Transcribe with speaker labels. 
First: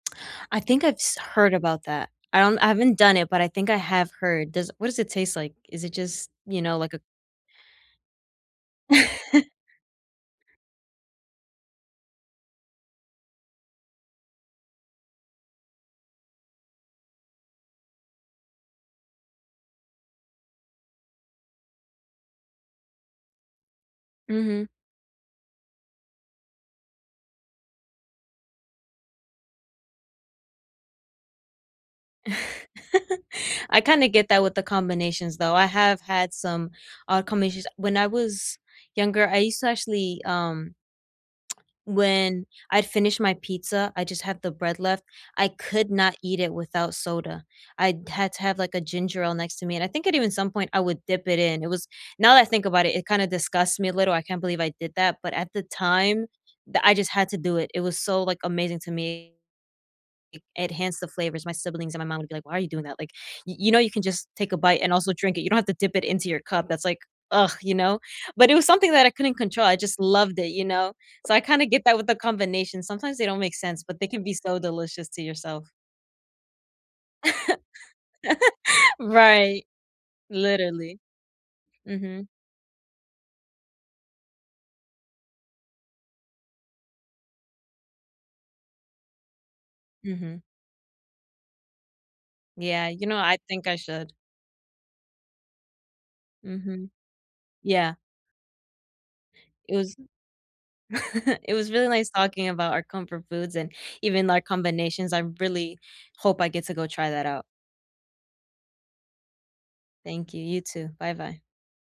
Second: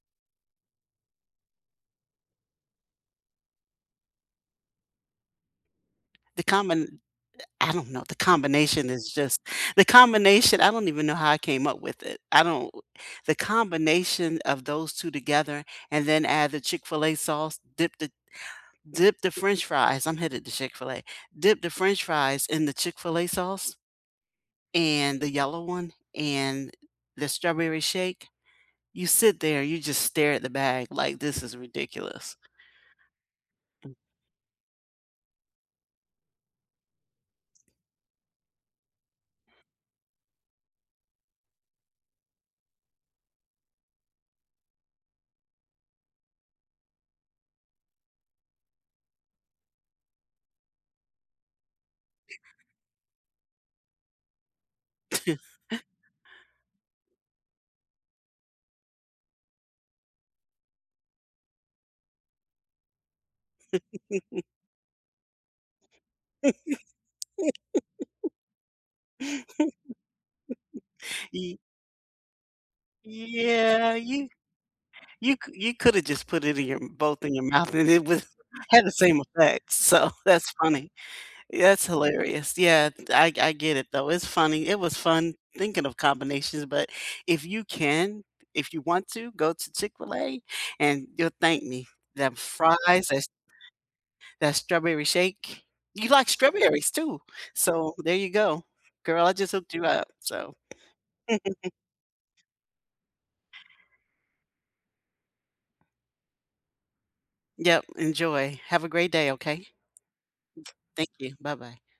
Speaker 1: I think I've s heard about that. I don't I haven't done it, but I think I have heard. Does what does it taste like? Is it just,
Speaker 2: The
Speaker 1: you know, like
Speaker 2: combin
Speaker 1: a
Speaker 2: eh, I don't know, the combination is just the combination. I don't even know how I came up with it. I don't the combination of those 2 together and then add the Chick-fil-A sauce, dip the dip the french fries I'm headed to Chick-fil-A. Dip the french fries in the Chick-fil-A sauce,
Speaker 1: Mhm.
Speaker 2: and the yellow one, and the strawberry shake you sit there, you just stare at the bag like, "This is ridiculous."
Speaker 1: I
Speaker 2: Mm.
Speaker 1: kinda get that with the combinations though. I have had some odd combinations. When I was younger, I used to actually, um when I'd finished my pizza, I just had the bread left, I could not eat it without soda. I d had to have, like, a ginger ale next to me, and I think it even some point I would dip it in. It was now that I think about it, it kinda disgusts me a little, I can't believe I did that, but at the time that I just had to do it. It was so, like, amazing to me. It enhance the flavors. My siblings and my mom would be like, "Why are you doing that?" Like, y you know, you can just take a bite and also drink it. You don't have to dip it into your cup, that's like ugh, you know, but it was something that I couldn't control. I just loved it, you know? So I
Speaker 2: Y
Speaker 1: kinda get that with the combination. Sometimes they don't make sense,
Speaker 2: Yeah,
Speaker 1: but they can
Speaker 2: you
Speaker 1: be so delicious to
Speaker 2: you c
Speaker 1: yourself.
Speaker 2: you coulda just put it in your both in your mouth and it was had the same
Speaker 1: Right,
Speaker 2: effect. So, that's funny.
Speaker 1: literally.
Speaker 2: Yeah, it's
Speaker 1: Mhm.
Speaker 2: hilarious. Yeah, th I I get it though. It's funny. It was fun thinking of combinations, but if you can if you want to go to
Speaker 1: Mhm.
Speaker 2: Chick-fil-A and you'll thank me. Them
Speaker 1: Yeah, you
Speaker 2: fries
Speaker 1: know,
Speaker 2: is
Speaker 1: I think I should.
Speaker 2: That strawberry shake. You like strawberries
Speaker 1: Mhm.
Speaker 2: too, so
Speaker 1: Yeah.
Speaker 2: there you go. Girl, I just hooked
Speaker 1: It
Speaker 2: you
Speaker 1: was
Speaker 2: up, so
Speaker 1: It was really nice talking about our comfort foods and even our combinations. I really hope I get to go try that out.
Speaker 2: Yep, enjoy. Have a great day, okay?
Speaker 1: Thank you, you too.
Speaker 2: Thank you.
Speaker 1: Bye-bye.
Speaker 2: Bye-bye.